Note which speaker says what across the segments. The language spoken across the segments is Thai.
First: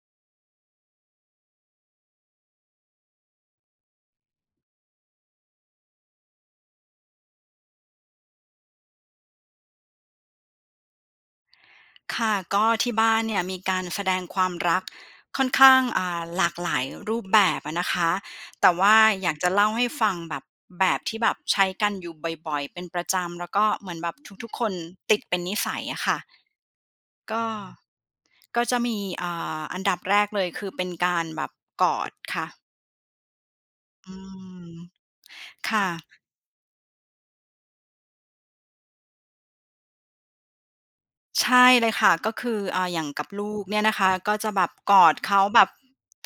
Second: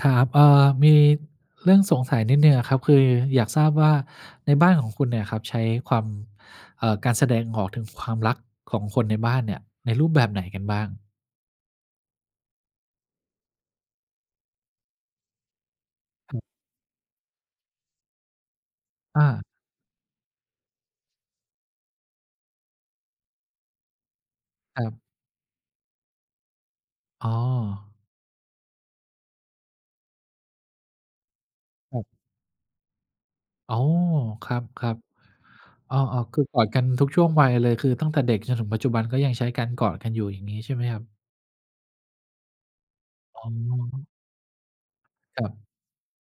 Speaker 1: ครับ เออ มีเรื่องสงสัยนิดหนึ่งอะครับ คืออยากทราบว่า ในบ้านของคุณเนี่ยครับ ใช้ความ เอ่อ การแสดงออกถึงความรักของคนในบ้านเนี่ย ในรูปแบบไหนกันบ้าง?
Speaker 2: ค่ะ ก็ที่บ้านเนี่ยมีการแสดงความรักค่อนข้าง อา
Speaker 1: คร
Speaker 2: ห
Speaker 1: ับ
Speaker 2: ลากหลายรูปแบบอะนะคะ แต่ว่า
Speaker 1: อ
Speaker 2: อยาก
Speaker 1: า
Speaker 2: จะเล่าให้ฟัง แบบ แบบที่แบบใช้กันอยู่บ่อย ๆ เป็นประจำ แล้วก็เหมือนแบบทุก ๆ คน
Speaker 1: ครับ
Speaker 2: ติดเป็นนิสัยอะค่ะ
Speaker 1: อ๋
Speaker 2: ก็
Speaker 1: อ
Speaker 2: ก็จะมี อ่า อันดับแรกเลย คือเป็นการแบบก
Speaker 1: ค
Speaker 2: อ
Speaker 1: รับ
Speaker 2: ดค่ะ
Speaker 1: โอ้!
Speaker 2: อื
Speaker 1: คร
Speaker 2: ม
Speaker 1: ับ
Speaker 2: ค่
Speaker 1: ๆ อ้อ
Speaker 2: ะ
Speaker 1: ๆ คือกอดกันทุกช่วงวัยเลย คือตั้งแต่เด็กจนถึงปัจจุบันก็ยังใช้การกอดกันอยู่ อย่างงี้ใช่ไหมครับ?
Speaker 2: ใช่เลยค่ะ ก็คือ อ่า อย่างกับ
Speaker 1: อ
Speaker 2: ล
Speaker 1: ๋
Speaker 2: ูกเนี่ยนะค
Speaker 1: อ
Speaker 2: ะ ก็จะแบบกอดเขา
Speaker 1: คร
Speaker 2: แบ
Speaker 1: ับ
Speaker 2: บ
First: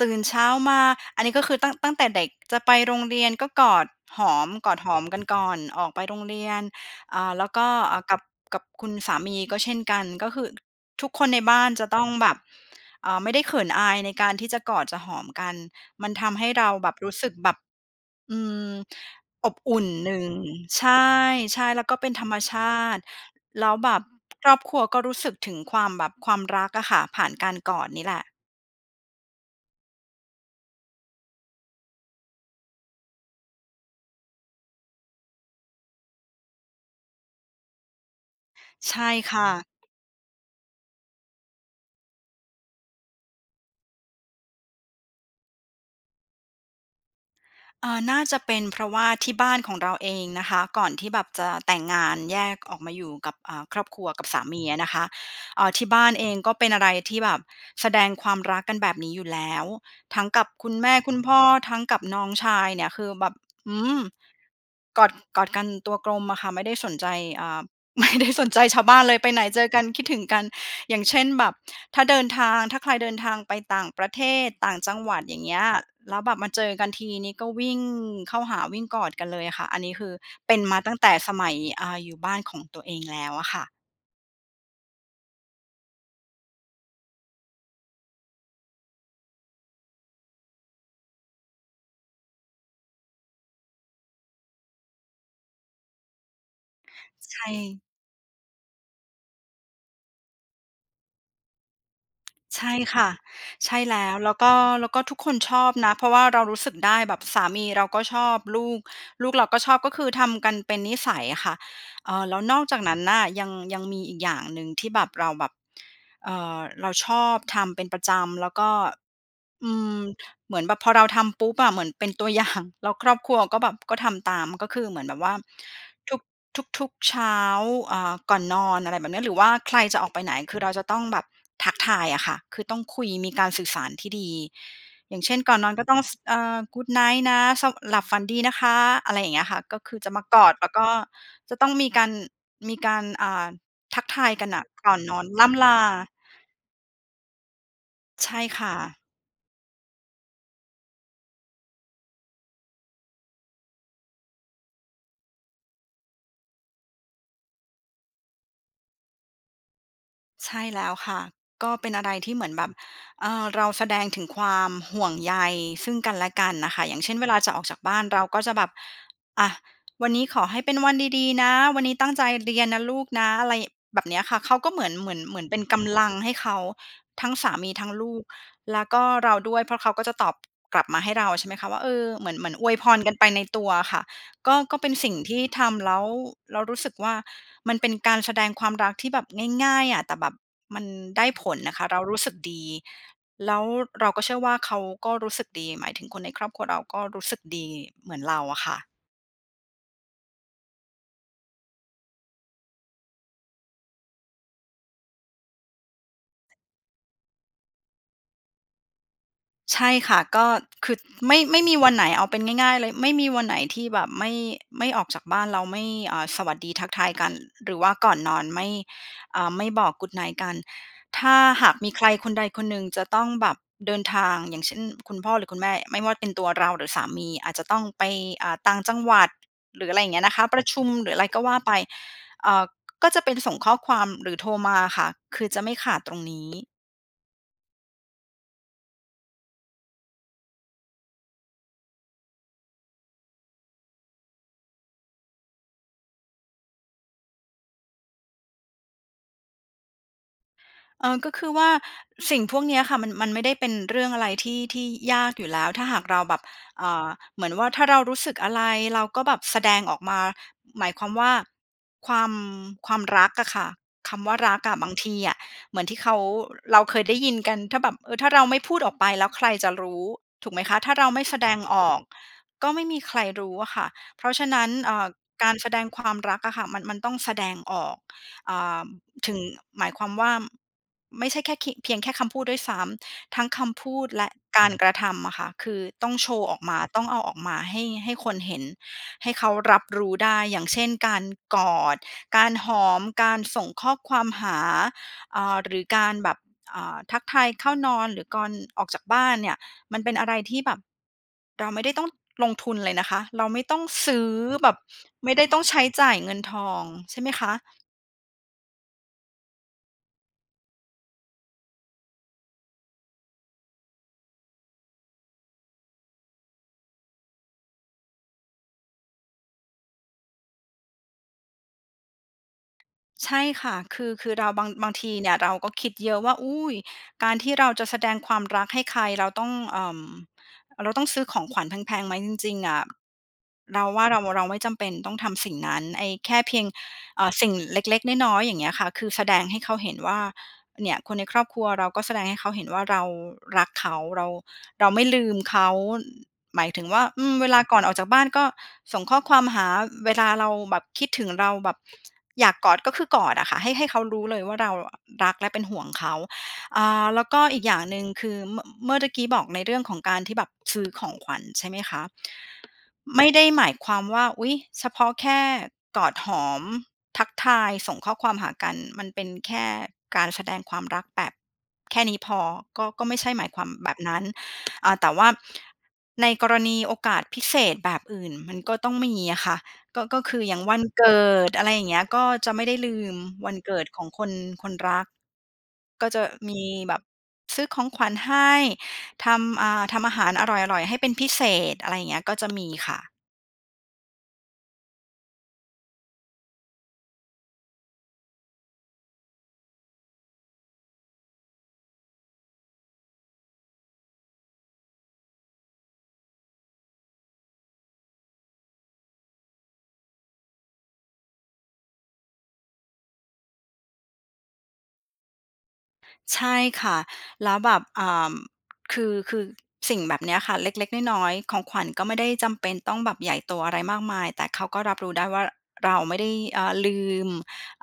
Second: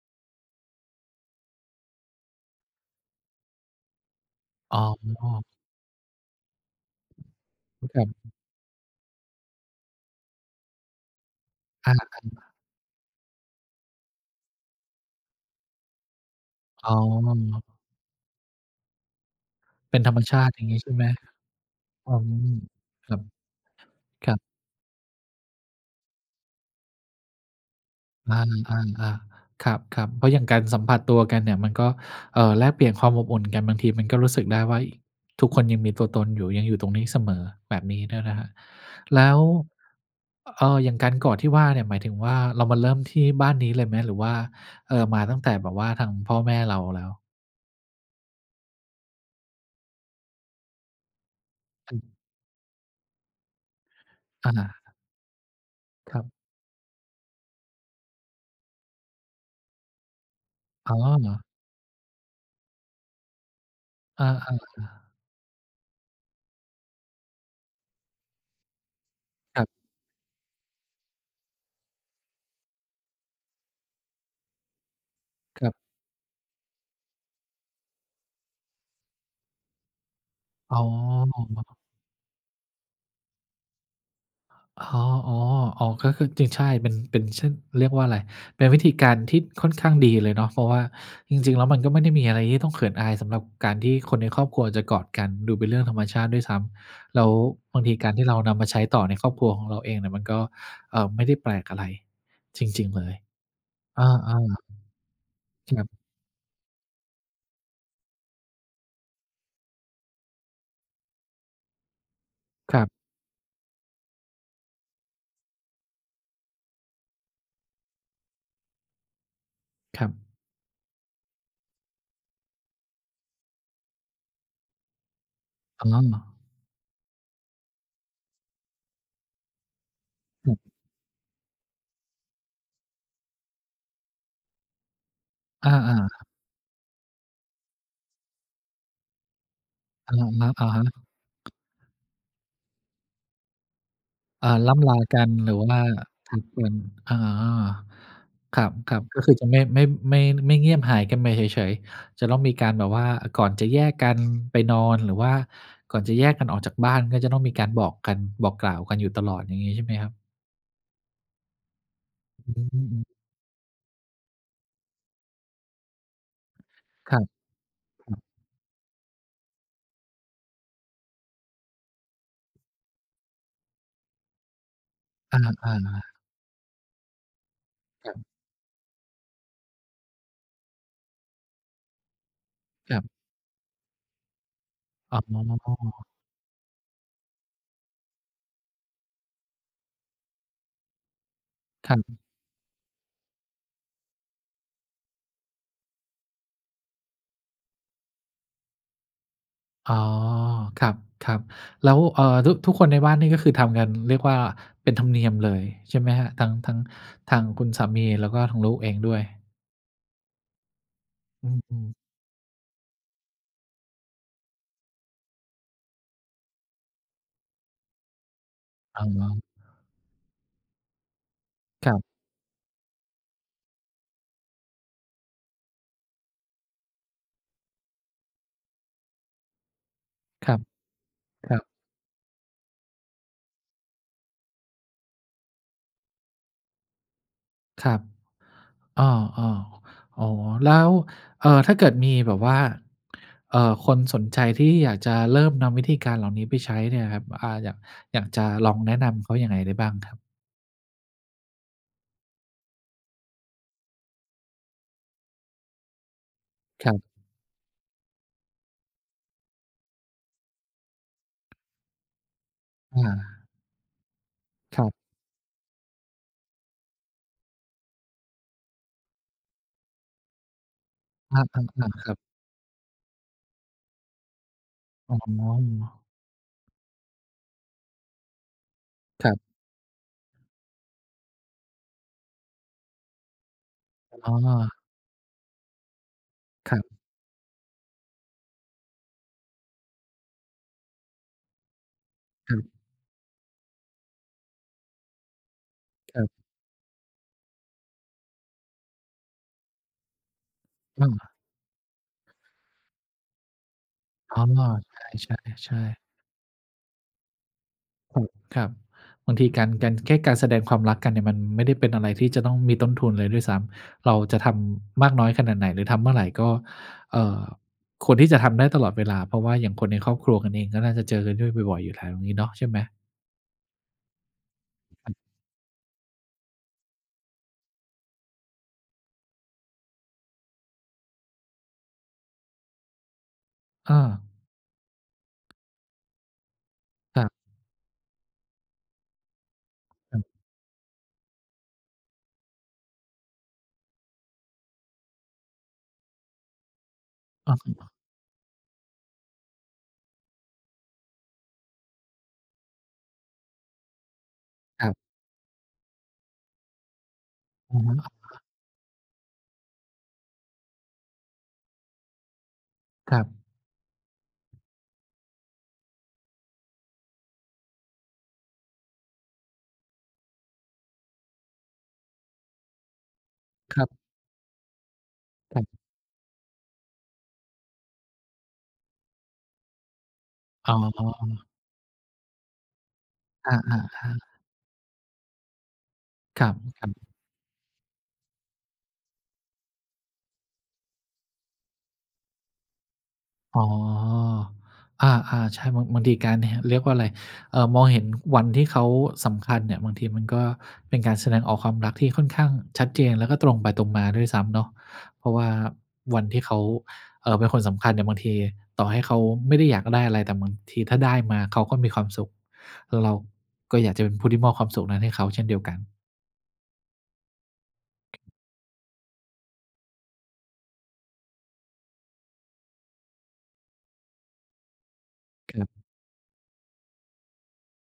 Speaker 2: ตื่นเช้ามา อันนี้ก็คือตั้ง ตั้งแต่เด็ก จะไปโรงเรียนก็กอดหอม กอ
Speaker 1: อ๋
Speaker 2: ดหอมกันก
Speaker 1: อ
Speaker 2: ่อนออกไปโรงเรียน อ่า แล้วก็
Speaker 1: อ
Speaker 2: อ
Speaker 1: คร
Speaker 2: า
Speaker 1: ั
Speaker 2: กับ
Speaker 1: บ
Speaker 2: กับคุณสามีก็เช่นกัน ก็คือทุกคนในบ้านจ
Speaker 1: อ
Speaker 2: ะ
Speaker 1: า
Speaker 2: ต้อง
Speaker 1: คร
Speaker 2: แบบ
Speaker 1: ับ
Speaker 2: เอ่อ ไม่ได้เขินอาย ในการที่จะกอด จะหอมกัน มันทำให้เราแ
Speaker 1: อ
Speaker 2: บ
Speaker 1: ๋
Speaker 2: บ
Speaker 1: อ
Speaker 2: รู้สึกแบบ อืม อบอุ่น
Speaker 1: เป็น
Speaker 2: ห
Speaker 1: ธร
Speaker 2: น
Speaker 1: ร
Speaker 2: ึ
Speaker 1: ม
Speaker 2: ่ง
Speaker 1: ชาติอย่างงี้
Speaker 2: ใช
Speaker 1: ใช่ไหม?
Speaker 2: ่ ๆ แล้วก็เป
Speaker 1: อ
Speaker 2: ็
Speaker 1: ๋
Speaker 2: น
Speaker 1: อ
Speaker 2: ธรรมชาติ
Speaker 1: ครับ
Speaker 2: แล้วแบบ
Speaker 1: ครับ
Speaker 2: ครอบครัวก็รู้สึกถึงความแบบความรักอะค่ะ ผ่านการกอดนี่แหละ
Speaker 1: อา ๆ ๆ ครับ ๆ เพราะอย่างการสัมผัสตัวกันเนี่ย มันก็ เอ่อ แลกเปลี่ยนความอบอุ่นกัน บางทีมันก็รู้สึกได้ว่า เฮ้ย ทุกคนยังมีตัวตนอยู่ ยังอยู่ตรงนี้เสมอ แบบนี้ด้วยนะครับ
Speaker 2: ใช่
Speaker 1: แล้
Speaker 2: ค
Speaker 1: ว
Speaker 2: ่ะ
Speaker 1: อ เออ อย่างการกอดที่ว่าเนี่ย หมายถึงว่า เรามาเริ่มที่บ้านนี้เลยไหม หรือว่า เออ มาตั้งแต่แบบว่า ทางพ่อแม่เราแล้ว?
Speaker 2: เออ น่าจะเป็นเพราะว่าที่บ้านของเราเองนะคะ ก่อนที่แบบจะแต่งง
Speaker 1: อือ
Speaker 2: านแยกออกมาอยู่กับ อา ครอบครัว กับสา
Speaker 1: อ
Speaker 2: มีอ
Speaker 1: า
Speaker 2: ะนะคะ เออ ที่บ้าน
Speaker 1: ครั
Speaker 2: เอ
Speaker 1: บ
Speaker 2: ง ก็เป็นอะไรที่แบบแสดงความรักกันแบบนี้อยู่แล้ว ทั้งกับคุณแม
Speaker 1: อ๋
Speaker 2: ่คุณพ
Speaker 1: อ
Speaker 2: ่อ ทั้งกับน้องชาย เนี่ยคือแบบ อืม!
Speaker 1: อา
Speaker 2: กอ
Speaker 1: ๆ ๆ
Speaker 2: ด กอดกันตัวกลมอะค่ะ ไม่ได้สนใจ อ่า ไม่ได้ สนใจชาวบ้านเลย ไปไหนเ
Speaker 1: ค
Speaker 2: จ
Speaker 1: รับ
Speaker 2: อกัน คิดถึงกัน อย่างเช่นแบบ ถ้าเดินทาง ถ้าใครเดินทางไปต่างประเทศ ต่างจังหวัด อย่างเงี้
Speaker 1: ค
Speaker 2: ย
Speaker 1: รับ
Speaker 2: แล้วแบบมาเจอกันที นี่ก็วิ่งเข้าหา วิ่งกอดกันเลยอะค่ะ อันนี้คือเป็น
Speaker 1: อ
Speaker 2: ม
Speaker 1: ๋
Speaker 2: า
Speaker 1: อ
Speaker 2: ตั้งแต่สมัย อา อยู่บ้านของตัวเองแล้วอะค่ะ
Speaker 1: โอ้โฮ อ๋อ อ๋อ ก็คือจริง ใช่ เป็น เป็น เช่น เรียกว่าอะไร เป็นวิธีการที่ค่อนข้างดีเลยเนาะ เพราะว่าจริง ๆ แล้วมันก็ไม่ได้มีอะไรที่จะต้องเขินอายสำหรับการที่คนในครอบครัวจะกอดกัน ดูเป็นเรื่องธรรมชาติด้วยซ้ำ แล้ว
Speaker 2: ใช
Speaker 1: บ
Speaker 2: ่
Speaker 1: างทีการที่เรานำมาใช้ต่อในครอบครัวของเราเองเนี่ยมันก็ เอ่อ ไม่ได้แปลกอะไร
Speaker 2: ใ
Speaker 1: จ
Speaker 2: ช่
Speaker 1: ริง
Speaker 2: ค
Speaker 1: ๆ เล
Speaker 2: ่ะ
Speaker 1: ย
Speaker 2: ใช่แล
Speaker 1: อ
Speaker 2: ้
Speaker 1: า
Speaker 2: ว แล้วก็ แล้วก็ทุกคนชอ
Speaker 1: ๆ จ
Speaker 2: บ
Speaker 1: ครั
Speaker 2: น
Speaker 1: บ
Speaker 2: ะ เพราะว่าเรารู้สึกได้ แบบสามีเราก็ชอบ ลูก ลูกเราก็ชอบ ก็คือทำกันเป็นนิสัยอะค่ะ เอ่อ แล้วนอกจ
Speaker 1: ค
Speaker 2: าก
Speaker 1: รับ
Speaker 2: นั้นน่ะ ยัง ยังมีอีกอย่างหนึ่งที่แบบ เราแบบ เอ่อ เราชอบทำเป็นประจำ แล้วก็ อืม
Speaker 1: ครับ
Speaker 2: เหมือนแบบพอเราทำปุ๊บอะ เหมือนเป็นตัว อย่าง แล้วครอบครัวก็แบบก็ทำตาม ก็คือเหมือนแบบว่า
Speaker 1: อ๋
Speaker 2: ทุก
Speaker 1: อ
Speaker 2: ทุก ๆ เช้า อ่า ก่อนนอน อะไรแบบเนี้ย หรือว่าใครจะออกไปไหน
Speaker 1: อื
Speaker 2: คื
Speaker 1: อ
Speaker 2: อเราจะต้องแบบทักทายอะค่ะ คือต้องคุย มีการสื่อสารที่ดี อย่างเช่น ก่อนน
Speaker 1: อ
Speaker 2: อนก็ต
Speaker 1: า
Speaker 2: ้อง ส
Speaker 1: ๆ
Speaker 2: เอ่อ good night นะ ส หลับฝันดีนะคะ อะไรอย่างเงี้ยค่ะ ก็คือจ
Speaker 1: อ
Speaker 2: ะ
Speaker 1: ะ
Speaker 2: มากอด แล้ว
Speaker 1: ฮ
Speaker 2: ก
Speaker 1: ะ
Speaker 2: ็จ
Speaker 1: ๆ
Speaker 2: ะต้องมีการ มีการ อ่า ทักทายก
Speaker 1: อ
Speaker 2: ัน
Speaker 1: า
Speaker 2: น่ะ
Speaker 1: ร่
Speaker 2: ก
Speaker 1: ำล
Speaker 2: ่อ
Speaker 1: า
Speaker 2: นน
Speaker 1: ก
Speaker 2: อ
Speaker 1: ั
Speaker 2: น
Speaker 1: น
Speaker 2: ร่
Speaker 1: หรือ
Speaker 2: ำ
Speaker 1: ว
Speaker 2: ลา
Speaker 1: ่าทักกัน อ๋อ
Speaker 2: ใช่
Speaker 1: ค
Speaker 2: ค
Speaker 1: ร
Speaker 2: ่ะ
Speaker 1: ับ ๆ ก็คือจะไม่ ไม่ ไม่ ไม่เงียบหายกันไปเฉย ๆ จะต้องมีการแบบว่า ก่อนจะแยกกันไปนอน หรือว่าก่อนจะแยกกันออกจากบ้าน ก็จะต้องมีการบอกกัน บอกกล่าวกันอยู่ตลอด อย่างงี้ใช่ไหมครับ?
Speaker 2: ใช่แล้วค่ะ ก็เป็นอะไรที่เหม
Speaker 1: อ
Speaker 2: ื
Speaker 1: อ
Speaker 2: อน
Speaker 1: ื
Speaker 2: แบ
Speaker 1: อ
Speaker 2: บ
Speaker 1: อืม
Speaker 2: เออ เราแสดงถึงความห่วงใยซึ่งกันและกันน่ะค่ะ อย่างเช
Speaker 1: ค
Speaker 2: ่น
Speaker 1: รั
Speaker 2: เ
Speaker 1: บ
Speaker 2: วลาจะออกจากบ้าน
Speaker 1: ครั
Speaker 2: เร
Speaker 1: บ
Speaker 2: าก็จะแบบ "อา วันนี้ขอให้เป็นวันดี ๆ นะ วันนี้ตั้งใจเรียนนะลูกนะ" อะไรแบบเนี้ยค่ะ เขาก็เหมือน เหมือน เห
Speaker 1: อ
Speaker 2: ม
Speaker 1: า
Speaker 2: ือนเป็น
Speaker 1: อ
Speaker 2: ก
Speaker 1: ะ
Speaker 2: ำ
Speaker 1: ฮ
Speaker 2: ลั
Speaker 1: ะ
Speaker 2: งให้เขา ทั้งสามีทั้งล
Speaker 1: ครั
Speaker 2: ู
Speaker 1: บ
Speaker 2: ก แล้วก็เราด้วย เพราะเขาก็จะตอบกลับมาให้เราใช่ไหมคะว่า เออ เหมือน เหมือนอวยพ
Speaker 1: คร
Speaker 2: ร
Speaker 1: ับ
Speaker 2: กันไปในตัวอะค่ะ ก็ ก็เป็นสิ่ง
Speaker 1: อ๋
Speaker 2: ที่ทำแล้ว
Speaker 1: อ
Speaker 2: แล้วรู้สึกว่ามันเป็นการแสดงความรักที่แบบง่าย ๆ อะ แต่แบบมันได้ผลน่ะค่ะ
Speaker 1: ค
Speaker 2: เ
Speaker 1: ร
Speaker 2: รารู
Speaker 1: ับ
Speaker 2: ้สึกดี แล้วเราก็เชื่อว่าเขาก็รู้สึกดี หมายถึงคนในครอบครัวเราก็รู้สึกดีเหมือนเราอะค่ะ
Speaker 1: อ๋อ ครับ ๆ แล้ว เอ่อ ทุก ทุกคนในบ้านนี่ ก็คือทำงันเรียกว่า เป็นธรรมเนียมเลยใช่ไหมครับ? ทั้ง ทั้งทางคุณสามี แล้วก็ทางลูกเองด้วย
Speaker 2: ใช่ค่ะ ก็ คือ ไม่
Speaker 1: อื
Speaker 2: ไม่มีว
Speaker 1: ม
Speaker 2: ั
Speaker 1: ๆ
Speaker 2: นไหน เอาเป็นง่าย ๆ เลย ไม่มีวันไหนที่แบบไม่ ไม่ ออกจากบ้านแล้วไม่ อ่า สวัสดีทักทายกัน หรือว่าก่อนนอนไม่
Speaker 1: อ๋อ
Speaker 2: อ่า ไม่บอก Good night กัน ถ้าหากม
Speaker 1: ค
Speaker 2: ี
Speaker 1: รั
Speaker 2: ใ
Speaker 1: บ
Speaker 2: ครคนใดคนหนึ่งจะต้องแบบเดินทาง อย่างเช่น คุณพ่อหรือคุณแม่ ไม่ว่าเป็นตัวเราหรือสามี อาจจะต้องไป อ่า ต่างจังหวัด หรืออะไรอย่างเงี้ยนะค
Speaker 1: ค
Speaker 2: ะ
Speaker 1: รั
Speaker 2: ปร
Speaker 1: บ
Speaker 2: ะชุมหรืออะไรก็
Speaker 1: ค
Speaker 2: ว
Speaker 1: ร
Speaker 2: ่
Speaker 1: ั
Speaker 2: า
Speaker 1: บ
Speaker 2: ไป อ่า ก็จะเป็นส่งข้อความหรือโทรมาอะค่ะ คือจะไม่ขาดตรงนี้
Speaker 1: ครับ อ้อ ๆ อ๋อ แล้ว เอ่อ ถ้าเกิดมีแบบว่า เอ่อ คนสนใจที่อยากจะเริ่มนำวิธีการเหล่านี้ไปใช้เนี่ยครับ อ่า อยาก อยากจะลองแนะนำเขายังไงได้บ้างครับ?
Speaker 2: เออ ก็คือว่าสิ่งพวกเนี้ยค่ะ มัน มันไม่ได้เป็นเรื่องอะไรที่ ที่ยากอยู่แล้ว ถ้าหากเราแบบ อ
Speaker 1: คร
Speaker 2: ่
Speaker 1: ับ
Speaker 2: า เหมือนว่าถ้าเรารู้สึกอะไร เราก็แบบแสดงออกมา หมายความว่า ความ ควา
Speaker 1: อ
Speaker 2: มรักอ
Speaker 1: า
Speaker 2: ะค่ะ คำว่ารักอะ
Speaker 1: คร
Speaker 2: บ
Speaker 1: ั
Speaker 2: า
Speaker 1: บ
Speaker 2: งทีอะเหมือนที่เขา เราเคยได้ยินกัน ถ้าแบบ เออ ถ้าเราไม่พูดออกไปแล้วใครจะรู้ ถูกไหมคะ ถ้าเราไม่แ
Speaker 1: อ
Speaker 2: สดงอ
Speaker 1: า
Speaker 2: อก
Speaker 1: ๆ ๆ ครับ
Speaker 2: ก็ไม่มีใครรู้อะค่ะ เพราะฉะนั้น เอ่อ
Speaker 1: อ๋
Speaker 2: การแสดง
Speaker 1: อ
Speaker 2: ความรักอะค่ะ มัน มันต้องแสดงออก อ่า
Speaker 1: ค
Speaker 2: ถ
Speaker 1: ร
Speaker 2: ึ
Speaker 1: ับ
Speaker 2: ง หมายความว่า ไม่ใช่แค่คิ เพียงแค่คำพูดด้วยซ้ำ ทั้งคำพูดแล
Speaker 1: อ
Speaker 2: ะ
Speaker 1: ๋
Speaker 2: กา
Speaker 1: อ
Speaker 2: รกระทำอะค่ะ คือต้องโชว์ออกม
Speaker 1: ค
Speaker 2: า
Speaker 1: รับ
Speaker 2: ต้องเอาออกมาให้ ให้คนเห็นให้เขารับรู้ได้ อย่างเช่น การกอด กา
Speaker 1: ค
Speaker 2: ร
Speaker 1: รับ
Speaker 2: หอม การส่งข้อความหา อ่า หรือการ
Speaker 1: ครั
Speaker 2: แบ
Speaker 1: บ
Speaker 2: บ อ่า ทักทายเข้านอนหรือก่อน ออกจากบ้านเนี่ย มันเป็นอะไรที่แบบ
Speaker 1: อืม
Speaker 2: เราไม่ได้ต้องลงทุนเลยนะคะ เราไม่ต้องซื้อ
Speaker 1: อ๋อ
Speaker 2: แบบ
Speaker 1: ใ
Speaker 2: ไม่ได้ต้อง
Speaker 1: ช
Speaker 2: ใช
Speaker 1: ่
Speaker 2: ้
Speaker 1: ๆ ๆ
Speaker 2: จ่ายเงินทองใช่ไหมคะ?
Speaker 1: อืม ครับ บางทีการ การแค่การแสดงความรักกันเนี่ย มันไม่ได้เป็นอะไรที่จะต้องมีต้นทุนเลยด้วยซ้ำ เราจะทำมากน้อยขนาดไหน หรือทำเมื่อไหร่ ก็ เอ่อ ควรที่จะทำได้ตลอดเวลา เพราะว่าอย่างคนในครอบครัวกันเอง ก็น่าจะเจอกันด้วยบ่อย ๆ อยู่แล้วงี้เนาะ ใช่ไหม?
Speaker 2: ใช่ค่ะ คือ คือเราบาง บางทีเนี่ย เราก็คิดเยอะว่า อุ๊ย การที่เราจะแสดงความรักให้ใคร เราต้อง เอ่อ เราต้องซื้อของขวัญแพง ๆ ไหม จริง ๆ อะ เรา
Speaker 1: อ
Speaker 2: ว่าเร
Speaker 1: า
Speaker 2: า เราไม่จำเป็นต้องทำสิ่งนั้น ไอ้แค่เพียง เ
Speaker 1: ค
Speaker 2: อ
Speaker 1: ร
Speaker 2: ่
Speaker 1: ั
Speaker 2: อ
Speaker 1: บ
Speaker 2: สิ่งเล็ก ๆ น้อย ๆ อย่างเงี้ยค่ะ คือแสดงให้เขาเห็นว่
Speaker 1: คร
Speaker 2: า
Speaker 1: ับ
Speaker 2: เนี่ย คนในครอบครัว เราก็แสดงให้เขาเห็นว่า เรารักเขา เรา เราไม่ลืมเขา หมายถึงว่า อืม เว
Speaker 1: อ
Speaker 2: ล
Speaker 1: ะ
Speaker 2: าก่อน
Speaker 1: ฮะ
Speaker 2: ออกจากบ้าน ก็ส่งข้อความหา เวลาเราแบบคิดถึง เราแบบ อยากกอด ก็คือกอดอะค่ะ ให้ ให้เขารู้เลยว่า เรา
Speaker 1: ครับ
Speaker 2: รักและเป็นห่วงเขา อ่า แล้วก็อีกอย
Speaker 1: อ
Speaker 2: ่
Speaker 1: ื
Speaker 2: า
Speaker 1: อ
Speaker 2: ง
Speaker 1: ฮึ
Speaker 2: หนึ่ง คือเมื่อ เมื่อตะกี้บอกในเรื่องของการที่แบบซื้อของขวัญ ใช่ไหมคะ
Speaker 1: คร
Speaker 2: ไ
Speaker 1: ั
Speaker 2: ม่
Speaker 1: บ
Speaker 2: ได้หมายความว่า อุ๊ย เฉพาะแค่กอดหอม ทักทาย ส่งข้อความหากัน มันเป็นแค่การแสดงความรักแบบแค่นี้พอ ก็ ก็ไม่ใช่หมายความ
Speaker 1: คร
Speaker 2: แบ
Speaker 1: ับ
Speaker 2: บนั้น อ่า แต่ว่า
Speaker 1: ครับ
Speaker 2: ในกรณีโอกาสพิเศษแบบอื่น มันก็ต้องมีอะค่ะ ก็ ก็คืออย่าง
Speaker 1: อ๋
Speaker 2: วันเกิ
Speaker 1: อ
Speaker 2: ด อะไรอย่างเงี้ย ก็จะไม่ได้ลืมว
Speaker 1: อ
Speaker 2: ัน
Speaker 1: า
Speaker 2: เกิดของคน
Speaker 1: ๆ ๆ
Speaker 2: คนรัก ก็จะ
Speaker 1: คร
Speaker 2: มี
Speaker 1: ั
Speaker 2: แ
Speaker 1: บ
Speaker 2: บบ
Speaker 1: ๆ
Speaker 2: ซื้อของขวัญให้ ทำ อ่า ทำอาหารอร่อย ๆ ให้เป็นพิเศษ อะไรอย่างเงี้ย ก็จะ มีค่ะ
Speaker 1: อ๋อ อา ๆ ใช่ บาง บางทีการ ท เรียกว่าไร เอ่อ มองเห็นวันที่เขาสำคัญเนี่ย บางทีมันก็เป็นการแสดงออกความรักที่ค่อนข้างชัดเจน แล้วก็ตรงไปตรงมาด้วยซ้ำเนาะ เพราะว่าวันที่เขา เอ่อ เป็นคนสำคัญเนี่ย บางทีต่อให้เขาไม่ได้อยากได้อะไร แต่บางที ถ้าได้มาเขาก็มีความสุข เรา ก็อยากจะเป็นผู้ที่มอบความสุขนั้นให้เขาเช่นเดียวกัน
Speaker 2: ใช่ค่ะ แล้วแบบ อ่า คือ คือสิ่งแบบเนี้ยค่ะ เล็ก ๆ น้อย ๆ ของขวัญก็ไม่ได้จำเป็นต้องแบบใหญ่โตอะไรมากมาย แต่เขาก็รับรู้ได้ว่า
Speaker 1: ครับ
Speaker 2: เราไม่ได้ เอ่อ ลืม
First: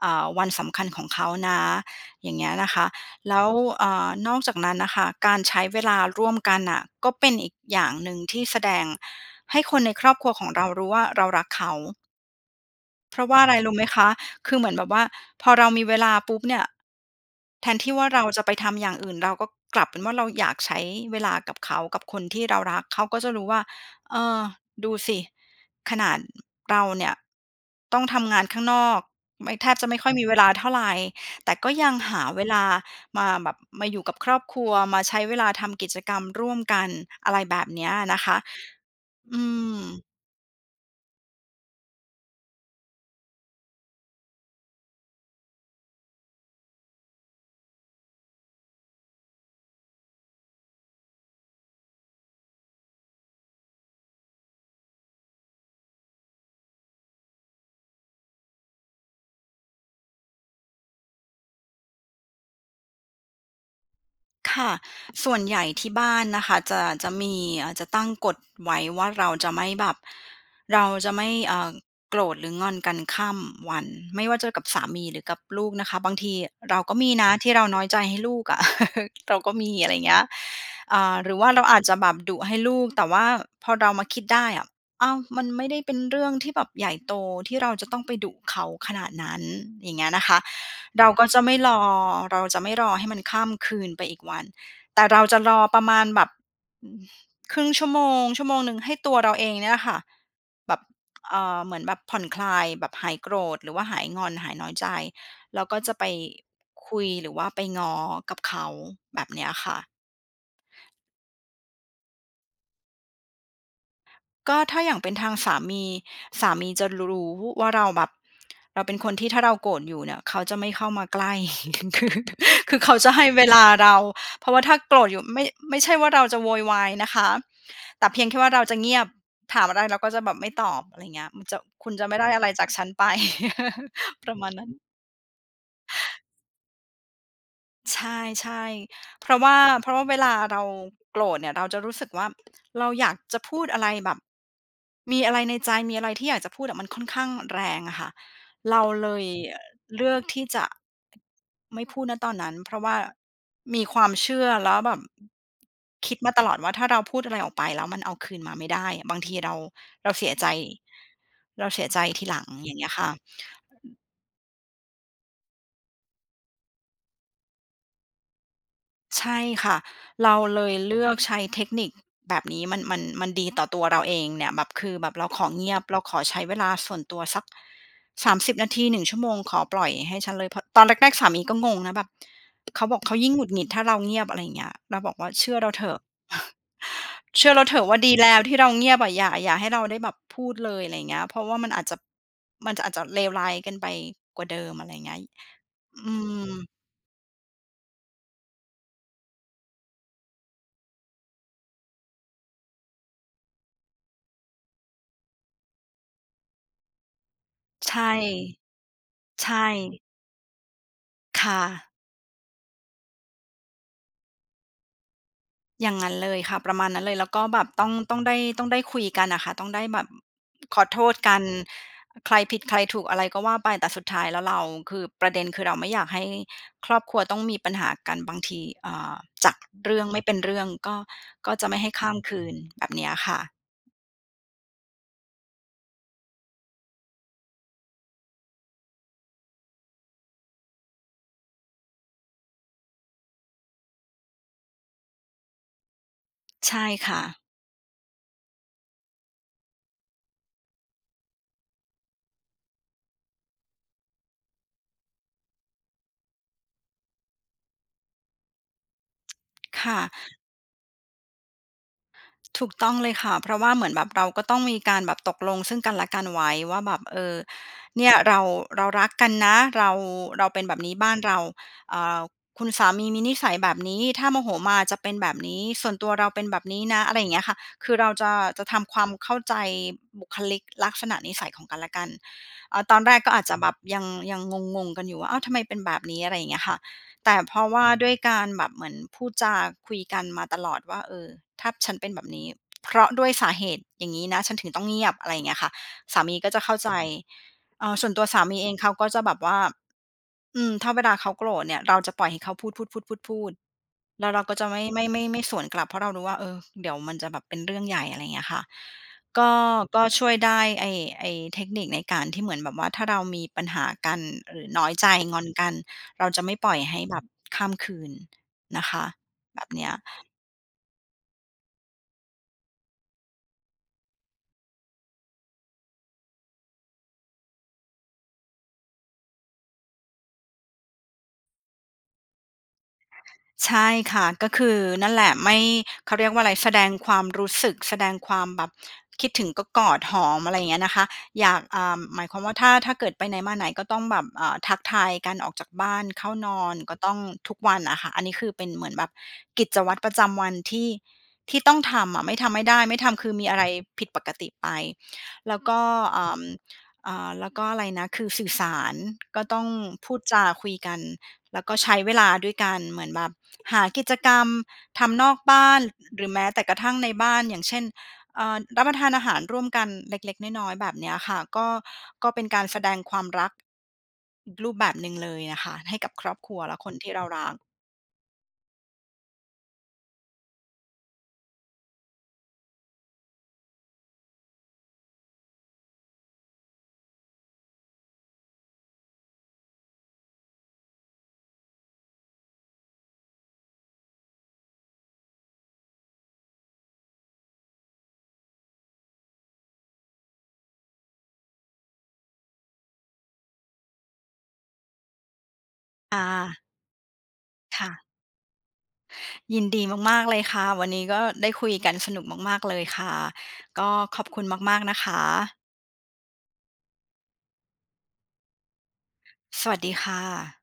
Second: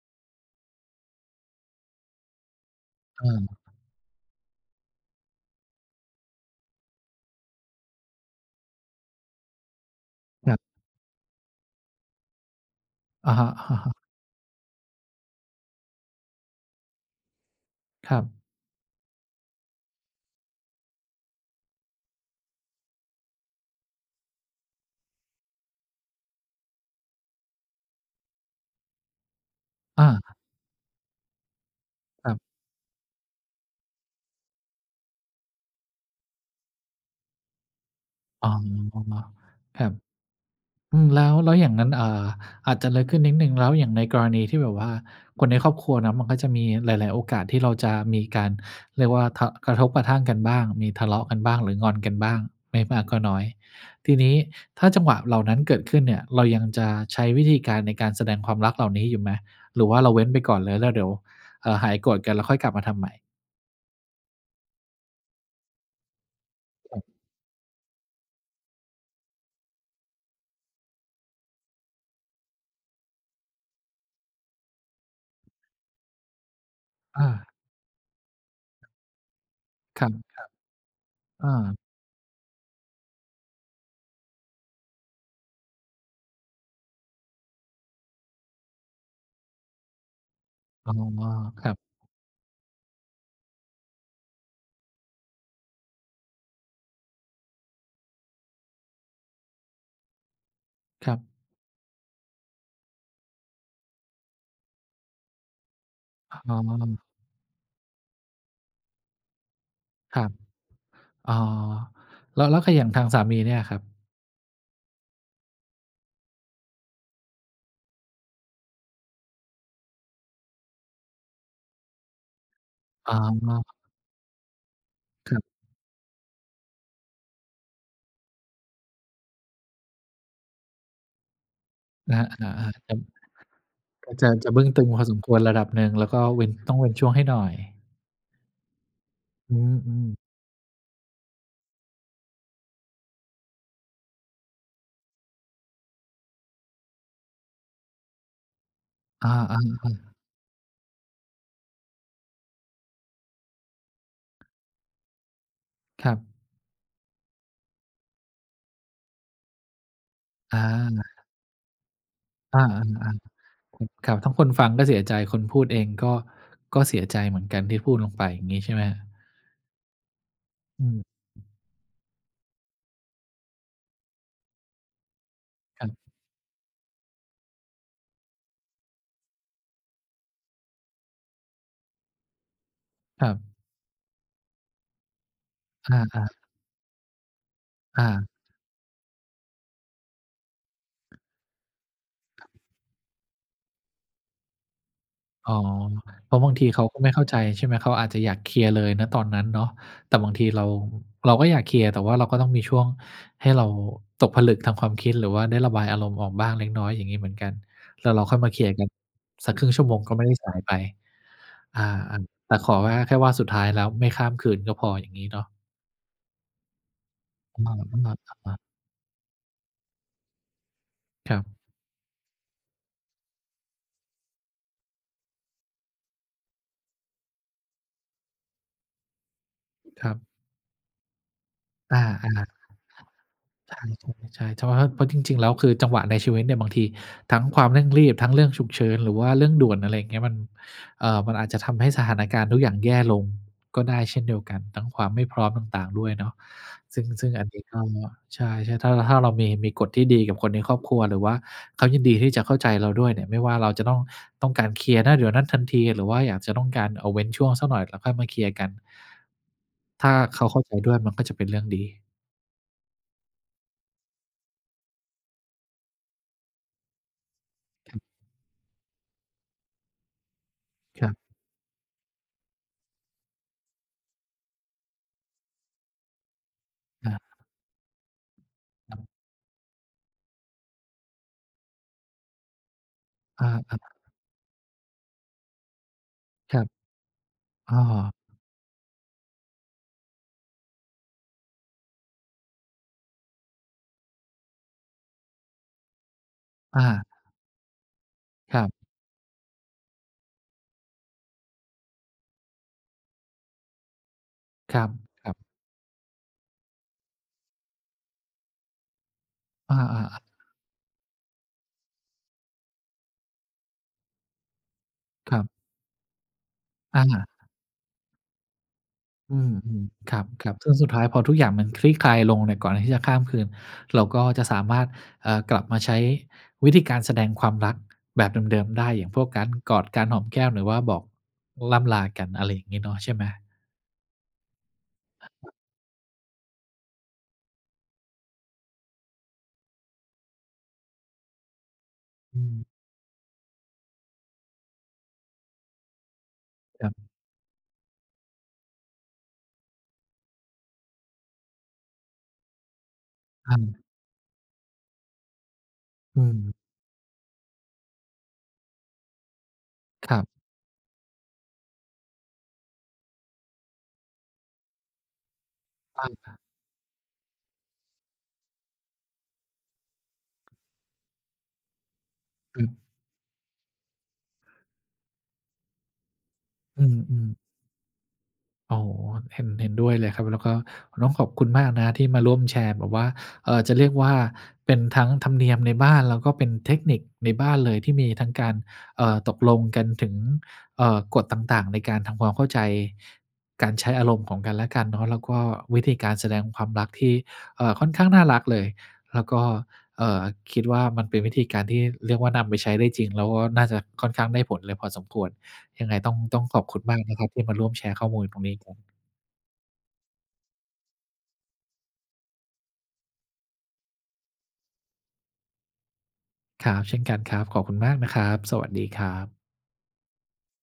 Speaker 2: เอ่อ วันสำคัญของเขานะ อย่างเงี้ยนะคะ
Speaker 1: อ
Speaker 2: แล้ว
Speaker 1: า
Speaker 2: อ่า นอกจากนั้นนะคะ การใช้เวลาร่วมกันน่ะ ก็เป็นอีกอย่างหนึ่ง ที่แสดงให้คนในครอบครัวของ
Speaker 1: ครับ
Speaker 2: เรารู้ว่า เรารักเขา เพรา
Speaker 1: อ
Speaker 2: ะว
Speaker 1: ะ
Speaker 2: ่า
Speaker 1: ฮ
Speaker 2: อะไ
Speaker 1: ะ
Speaker 2: ร รู้ไหม
Speaker 1: ๆ
Speaker 2: คะ คือเหมือนแบบว่าพอเรามีเวลาปุ๊บเนี่ย แทนที่ว่า
Speaker 1: คร
Speaker 2: เร
Speaker 1: ั
Speaker 2: า
Speaker 1: บ
Speaker 2: จะไปทำอย่างอื่น เราก็กลับเป็นว่าเราอยากใช้เวลากับเขากับคนที่เรารัก เขาก็จะรู้ว่า เออ ดูสิ ขนาด อ เราเนี่ยต้องทำงานข้างนอก ไม่ แทบจะไม่
Speaker 1: อ
Speaker 2: ค่อย ม
Speaker 1: า
Speaker 2: ีเวลาเท่าไร แต่ก็ยังหา
Speaker 1: ครับ
Speaker 2: เวลามาแบบมาอยู่กับครอบครัว มาใช้เวลาทำกิจกรรมร่วมกัน อะไรแบบเนี้ยนะคะ
Speaker 1: อ๋อ
Speaker 2: อื
Speaker 1: ครับ
Speaker 2: ม
Speaker 1: อืม แล้ว แล้วอย่างนั้น เอ่อ อาจจะลึกขึ้นนิดหนึ่ง แล้วอย่างในกรณีที่แบบว่าคนในครอบครัวนะมันก็จะมีหลาย ๆ โอกาสที่เราจะมีการเรียกว่า ท กระทบกระทั่งกันบ้าง มีทะเลาะกันบ้าง หรืองอนกันบ้าง ไม่มากก็น้อย ทีนี้ถ้าจังหวะเหล่านั้นเกิดขึ้นเนี่ยเรายังจะใช้วิธีการในการแสดงความรักเหล่านี้อยู่ไหม? หรือว่าเราเว้นไปก่อนเลย แล้วเดี๋ยว เอ่อ หายโกรธกันแล้วค่อยกลับมาทำใหม่?
Speaker 2: ค่ะ ส่วน ใหญ่ที่บ้านนะคะ จะ
Speaker 1: ครับ
Speaker 2: จะมี อา จะตั้งกฎไว้ว่าเราจะไม่แบบเราจะไม่ เอ่อ โกรธหรืองอนกันข้ามวัน ไม่ว่าจะกับสามีหรือกับลูกนะคะ บางทีเราก็มี
Speaker 1: อ
Speaker 2: นะ
Speaker 1: า
Speaker 2: ที่เราน้อยใจให้ลูกอะ เราก็มี อะไรอย
Speaker 1: ค
Speaker 2: ่าง
Speaker 1: รั
Speaker 2: เง
Speaker 1: บ
Speaker 2: ี้ย อ่า หรือ
Speaker 1: ๆ
Speaker 2: ว
Speaker 1: อ
Speaker 2: ่าเราอ
Speaker 1: า
Speaker 2: าจจะแบบดุให้ลูก แต่ว่าพอเรามาคิดได้อะ อ้าว มันไม่ได้เป็นเรื่องที่แบบใหญ่โตที่เราจะต้องไปดุเขาขนาดนั้น อย่างเงี้ยนะคะ
Speaker 1: อ๋อ
Speaker 2: เราก็จะไม่
Speaker 1: คร
Speaker 2: ร
Speaker 1: ับ
Speaker 2: อ เราจะไม่รอให้มันข้ามคืนไปอีกวัน แต่เราจะรอประมาณแบบ อ 0.5 ชั่วโมง ชั่วโมงหนึ่ง ให้ตัวเราเองเนี่ยแหละค่ะแบบ
Speaker 1: ครับ
Speaker 2: เออ เหมือนแบบผ่อนคลาย แบบหายโกรธ หรือว่าหายงอน หายน้อยใจ เราก็จะไป
Speaker 1: อ๋
Speaker 2: ค
Speaker 1: อ
Speaker 2: ุยหรือว่าไปง้อกับเขา แบบเนี้ยค่ะ
Speaker 1: ครับ อ๋อ แล้ว แล้ว ค อย่างทางสามีเนี่ยอะครับ
Speaker 2: ก็ถ้าอย่างเป็นทางสามี สามีจะ ร รู้ว่าเราแบบเราเป็นคนที่ถ้าเราโกรธอยู่เนี่ย เขาจะไม่เข้ามาใกล้ คือเขาจะ
Speaker 1: อ๋
Speaker 2: ให้เวลา
Speaker 1: อ
Speaker 2: เรา เพราะว่าถ้าโกรธอยู่
Speaker 1: ค
Speaker 2: ไ
Speaker 1: ร
Speaker 2: ม
Speaker 1: ับ
Speaker 2: ่ ไม่ใช่ว่าเราจะโวยวายนะคะ แต่เพียงแค่ว่าเราจะเงียบ ถามอะไรเราก็จะแบบไม่ตอบ อะไรอย่างเงี้ย มันจะ คุณจะไ
Speaker 1: ค
Speaker 2: ม่
Speaker 1: ร
Speaker 2: ไ
Speaker 1: ั
Speaker 2: ด
Speaker 1: บ
Speaker 2: ้อะ
Speaker 1: อ
Speaker 2: ไร
Speaker 1: า
Speaker 2: จากฉั
Speaker 1: ๆ
Speaker 2: น
Speaker 1: ครับ
Speaker 2: ไป
Speaker 1: ก็จ
Speaker 2: ป
Speaker 1: ะ
Speaker 2: ระม
Speaker 1: จ
Speaker 2: า
Speaker 1: ะ
Speaker 2: ณ
Speaker 1: บ
Speaker 2: น
Speaker 1: ึ
Speaker 2: ั
Speaker 1: ้
Speaker 2: ้
Speaker 1: ง
Speaker 2: น
Speaker 1: ตึงพอสมควรระดับหนึ่ง แล้วก็เว้น ต้องเว้นช่วงให้หน่อย
Speaker 2: ใช่ ๆ เพราะว่
Speaker 1: อ
Speaker 2: า
Speaker 1: ื
Speaker 2: เพราะว่า
Speaker 1: อ
Speaker 2: เ
Speaker 1: ๆ
Speaker 2: วลาเราโกรธเนี่ย เราจะรู้สึกว่า เราอยากจะพูดอะไรแบบมีอะไรในใจ มีอะไรที่อยากจะพูดอะมันค่อนข้างแรงอะค่ะ เราเล
Speaker 1: อ
Speaker 2: ย
Speaker 1: า ๆ อ
Speaker 2: อ
Speaker 1: ื
Speaker 2: เลื
Speaker 1: อ
Speaker 2: อกที่จะ ไม่พูด ณ ตอนนั้น เพราะว่ามีความเชื่อ แล้วแบบ อ
Speaker 1: ค
Speaker 2: ค
Speaker 1: ร
Speaker 2: ิ
Speaker 1: ั
Speaker 2: ดมา
Speaker 1: บ
Speaker 2: ตลอดว่าถ้าเราพูดอะไรออกไปแล้วมันเอาคืนมาไม่ได้ บางทีเรา เราเสียใจ
Speaker 1: อา
Speaker 2: เราเสียใจทีหลัง
Speaker 1: อา
Speaker 2: อย่างเงี้ยค่ะ เออะ
Speaker 1: ๆ
Speaker 2: อืม
Speaker 1: ๆ ครับ ทั้งคนฟังก็เสียใจ คนพูดเองก็ ก็เสียใจเหมือนกันที่พูดลงไป อย่างนี้ใช่ไหมครับ?
Speaker 2: ใช่ค่ะ เราเลย
Speaker 1: อื
Speaker 2: เลือก
Speaker 1: ม
Speaker 2: ใช้เทคนิคแบบนี้ มัน มัน มันดี ต่อตัวเราเองเนี่ย แบบ คือแบบเราขอเงียบ
Speaker 1: คร
Speaker 2: เ
Speaker 1: ับ
Speaker 2: ราขอใช้เวลาส่วนตัวสัก 30 นาที 1 ชั่วโมง ขอปล่อยให้ฉันเลย พ ตอนแรก ๆ สามีก็งงนะแบบ เขาบอก "เขา
Speaker 1: ค
Speaker 2: ยิ
Speaker 1: ร
Speaker 2: ่งหงุด
Speaker 1: ับ
Speaker 2: หงิด ถ้าเราเงียบ" อะไรอย่างเงี้ย เราบอกว่าเชื่อเราเถ
Speaker 1: อ
Speaker 2: อะ
Speaker 1: า ๆ
Speaker 2: เชื่อเราเถอะว่า
Speaker 1: อ
Speaker 2: ดี
Speaker 1: า
Speaker 2: แล้ว ที่เราเงียบอะอย่า อย่าให้เราได้แบบพูดเลย อะไรอย่างเงี้ย เพราะว่ามันอาจจะ
Speaker 1: ครับ
Speaker 2: มันจะ อาจจะเลวร้ายกันไปกว่าเดิม อะไรอย่างเงี้ย ย
Speaker 1: อ๋อ
Speaker 2: อื
Speaker 1: เพราะบางที
Speaker 2: ม
Speaker 1: เขาก็ไม่เข้าใจ ใช่ไหม เขาอาจจะอยากเคลียร์เลย ณ ตอนนั้นเนาะ แต่บางทีเรา เราก็อยากเคลียร์ แต่ว่าเราก็ต้องมีช่วงให้เราตกผลึกทางความคิด หรือว่าได้ระบายอารมณ์ออกบ้างเล็กน้อยอย่างนี้เหมือนกัน
Speaker 2: ใช่
Speaker 1: แล้วเราค่อยมาเคลียร์กัน
Speaker 2: ใช
Speaker 1: สัก
Speaker 2: ่
Speaker 1: 0.5 ชั่วโมง ก็ไม่ได้สายไป
Speaker 2: ค่
Speaker 1: อา
Speaker 2: ะ
Speaker 1: อัน แต่ขอว่า แค่ว่าสุดท้ายแล้วไม่ข้ามคืนก็พอ อย่างงี้เนาะ
Speaker 2: อย่างนั้นเลยค่ะ ประมาณนั้นเลย แล้วก็
Speaker 1: อ
Speaker 2: แบบต้อง ต้
Speaker 1: ะ
Speaker 2: องได้
Speaker 1: ฮะ
Speaker 2: ต้องได้คุยกันน่ะค่ะ ต้องได้แบบ อ ขอโทษก
Speaker 1: ค
Speaker 2: ั
Speaker 1: รั
Speaker 2: น
Speaker 1: บ
Speaker 2: อ ใครผิดใครถูกอะไรก็ว่าไป แต่สุดท้ายแล้วเรา คือประเด็นคือเราไม่อยากให้ครอบครัวต้องมีปัญหากัน บางที อ่า จากเรื่อ
Speaker 1: ค
Speaker 2: ง
Speaker 1: รั
Speaker 2: ไม่
Speaker 1: บ
Speaker 2: เป็นเรื่องก็ ก็ไม่ให้
Speaker 1: อ
Speaker 2: ข
Speaker 1: า
Speaker 2: ้ามค
Speaker 1: ๆ ค
Speaker 2: ื
Speaker 1: รับ
Speaker 2: น แบบเนี้ยค่ะ
Speaker 1: ข ใช่ ๆ ๆ จะว่า เพราะจริง ๆ แล้วคือจังหวะในชีวิตเนี่ย บางทีทั้งความเร่งรีบ ทั้งเรื่องฉุกเฉิน หรือว่าเรื่องด่วน อะไรอย่างเงี้ย มัน เอ่อ มันอาจจะทำให้สถานการณ์ทุกอย่างแย่ลงก็ได้เช่นเดียวกัน ทั้งความไม่พร้อมต่าง ๆ ด้วยเนาะ
Speaker 2: ใช่
Speaker 1: ซึ่ง
Speaker 2: ค่ะ
Speaker 1: ซึ่งอันนี้ก็ ใช่ ๆ ถ้า ล ถ้าเรามี มีกฎที่ดีกับคนในครอบครัว หรือว่าเขายินดีที่จะเข้าใจเราด้วยเนี่ย ไม่ว่าเราจะต้อง ต้องการเคลียร์ ณ เดี๋ยวนั้นทันที หรือว่าอยากจะต้องการเอา เว้นช่วงสักหน่อยแล้วค่อยมาเคลียร์กัน
Speaker 2: ค่ะ
Speaker 1: ถ้าเขาเข้าใจด้วยมันก็จะเป็นเรื่องดี
Speaker 2: ถูกต้องเลยค่ะ เพราะว่าเหมือนแบบเราก็ต้องมีการแบบตกลงซึ่งกันและกันไว้ว่าแบบ "เออ
Speaker 1: ครับ
Speaker 2: เนี่ยเรา เรารักกันนะ เรา เราเป็นแบบนี้
Speaker 1: ค
Speaker 2: บ
Speaker 1: ร
Speaker 2: ้า
Speaker 1: ับ
Speaker 2: นเรา อ่า คุณสามีมีนิสัยแบบนี้ ถ้าโมโหมาจะเป็นแบบนี้ ส่วนตัวเราเป็นแบบนี้นะ"
Speaker 1: อ
Speaker 2: อะ
Speaker 1: า
Speaker 2: ไรอย่างเงี้ยค่ะ คือเราจะ จะทำ
Speaker 1: ค
Speaker 2: ค
Speaker 1: ร
Speaker 2: วา
Speaker 1: ับ
Speaker 2: มเข้าใจบุคลิก ลักษณะนิสัย ของกันและกัน เออ ตอนแรกก็อาจจะแบ
Speaker 1: อา
Speaker 2: บ
Speaker 1: ๆ
Speaker 2: ยัง ยังงง ๆ กันอยู่ว่า อ้าว ทำไมเป็นแบบนี้ อะไรอย่างเ
Speaker 1: ค
Speaker 2: งี
Speaker 1: ร
Speaker 2: ้
Speaker 1: ั
Speaker 2: ย
Speaker 1: บ
Speaker 2: ค่ะ แต่เพราะ
Speaker 1: อ้
Speaker 2: ว
Speaker 1: อ
Speaker 2: ่า ด้วยการแบบเหมือนพูดจาคุยกันมาตลอดว่า "เออ ถ้าฉันเป็นแบบนี้ เพราะด้วยสาเหตุอย่างนี้นะ ฉันถึงต้องเงียบ" อะไรอย่างเงี้ยค่ะ สามีก็จะเข้า
Speaker 1: อ
Speaker 2: ใจ
Speaker 1: า
Speaker 2: เอ่อ ส่วนตัวสาม
Speaker 1: ค
Speaker 2: ี
Speaker 1: รั
Speaker 2: เอ
Speaker 1: บ
Speaker 2: งเขาก็จะแบบว่า อืม ถ้าเวลาเขาโกรธเนี่ย เราจะปล่อยให้เขาพูด ๆ ๆ ๆ ๆ แล้วเราก็จะไ
Speaker 1: ค
Speaker 2: ม
Speaker 1: ร
Speaker 2: ่ ไม่ ไม่
Speaker 1: ับ ๆ
Speaker 2: ไม่สวนกลับ เพราะเรารู้ว่า เออ เดี๋ยวมันจะแบบเป็นเรื่องใหญ่ อะไรเงี้ยค่ะ ก็
Speaker 1: อ
Speaker 2: ก็
Speaker 1: า ๆ
Speaker 2: ช
Speaker 1: ๆ
Speaker 2: ่วยได้ ไอ้ ไอ้เทคนิคในการที่เหมือนแบบว่าถ้าเรามีปัญหากัน หรือน้อยใจ
Speaker 1: ค
Speaker 2: ง
Speaker 1: รั
Speaker 2: อ
Speaker 1: บ
Speaker 2: นกัน เราจะไม่ปล่อยให้
Speaker 1: อ
Speaker 2: แบบ
Speaker 1: า
Speaker 2: ข้ามคืน นะคะ
Speaker 1: อื
Speaker 2: แบบเน
Speaker 1: ม
Speaker 2: ี้ย
Speaker 1: ๆ ครับ ๆ ซึ่งสุดท้ายพอทุกอย่างมันคลี่คลายลงเนี่ย ก่อนที่จะข้ามคืนเราก็จะสามารถ เอ่อ กลับมาใช้วิธีการแสดงความรักแบบเดิม ๆ ได้ อย่างพวกการกอด การหอมแก้ม หรือว่าบอก ล่ำลากัน อะไรอย่างงี้เนาะ ใช่ไหม
Speaker 2: ใช่ค่ะ ก็คือนั่นแหละ ไม่ เขาเรียกว่าอะไร แสดงความรู้สึก แสดงความแบบคิดถึงก็กอดหอม อะไรอย่างเงี้ยนะคะ อยาก อ่า หมายค
Speaker 1: อ
Speaker 2: วามว่า
Speaker 1: ืม
Speaker 2: ถ้า ถ้าเกิดไปไหนมาไหนก็ต้องแบบ อ่า ทักทายกัน ออกจากบ้าน เข้านอน
Speaker 1: ครั
Speaker 2: ก
Speaker 1: บ
Speaker 2: ็ต้อง ทุกวันอะค่ะ อันนี้คือเป็นเหมือนแบบกิจวัตรประจำวันที่ ที่ต้องทำอะ ไม่ทำไม่ได้ ไม่ทำคือมี
Speaker 1: อ
Speaker 2: อ
Speaker 1: ื
Speaker 2: ะไร
Speaker 1: ม
Speaker 2: ผิดปกติไป แล้วก็ เอ
Speaker 1: อื
Speaker 2: ่อ
Speaker 1: ม
Speaker 2: อ่า แล้วก็อะไรนะ คือสื่อสาร ก็ต้องพู
Speaker 1: คร
Speaker 2: ด
Speaker 1: ับ
Speaker 2: จาคุยกัน แล้วก็ใช้เวลาด้วยกัน เหมือนแบบ หากิจกรรมทำนอกบ้าน อ
Speaker 1: ตั้ง
Speaker 2: หร
Speaker 1: ค
Speaker 2: ื
Speaker 1: ร
Speaker 2: อ
Speaker 1: ั
Speaker 2: แ
Speaker 1: บ
Speaker 2: ม้แต่กระทั่งในบ้าน อย่างเช่น เออ รับประทานอาหารร่วมกันเล็ก ๆ น้อย ๆ แบบเนี้ยค่ะ ก็ ก็เป็นก
Speaker 1: อ
Speaker 2: า
Speaker 1: ื
Speaker 2: รแส
Speaker 1: ม
Speaker 2: ดงความรัก อีกรูปแบบหนึ่งเลยอะค่ะให้กับครอบครัวและ
Speaker 1: อื
Speaker 2: คนที่เรา
Speaker 1: ม ๆ
Speaker 2: รัก
Speaker 1: อ๋อ เห็น เห็นด้วยเลยครับ แล้วก็ ก็ต้องขอบคุณมากนะครับที่มาร่วมแชร์ แบบว่า เอ่อ จะเรียกว่าเป็นทั้งธรรมเนียมในบ้าน แล้วก็เป็นเทคนิคในบ้านเลย ที่มีทั้งการ เอ่อ ตกลงกันถึง เอ่อ กฎต่าง ๆ ในการทำความเข้าใจการใช้อารมณ์ของกันและกันเนาะ แล้วก็วิธีการแสดงความรักที่ เอ่อ ค่อนข้างน่ารักเลย แล้วก็ เอ่อ คิดว่ามันเป็นวิธีการที่เรียกว่านำไปใช้ได้จริง แล้วก็น่าจะค่อนข้างได้ผลเลยพอสมควร ยังไงต้อ
Speaker 2: อ
Speaker 1: ง ต้อง
Speaker 2: า
Speaker 1: ขอบคุณมากนะครับที่มาร่วม
Speaker 2: ค
Speaker 1: แช
Speaker 2: ่
Speaker 1: ร์ข
Speaker 2: ะ
Speaker 1: ้อมูลตรงนี้ครับ
Speaker 2: ยินดีมาก ๆ เลยค่ะ วันนี้ก็ได้คุยกันสนุกมาก ๆ เลย ค่ะ ก็ขอบคุณมาก ๆ นะคะ
Speaker 1: ครับ เช่นกันครับ ขอบคุณมากนะครับ สวัสดีครับ
Speaker 2: สวัสดีค่ะ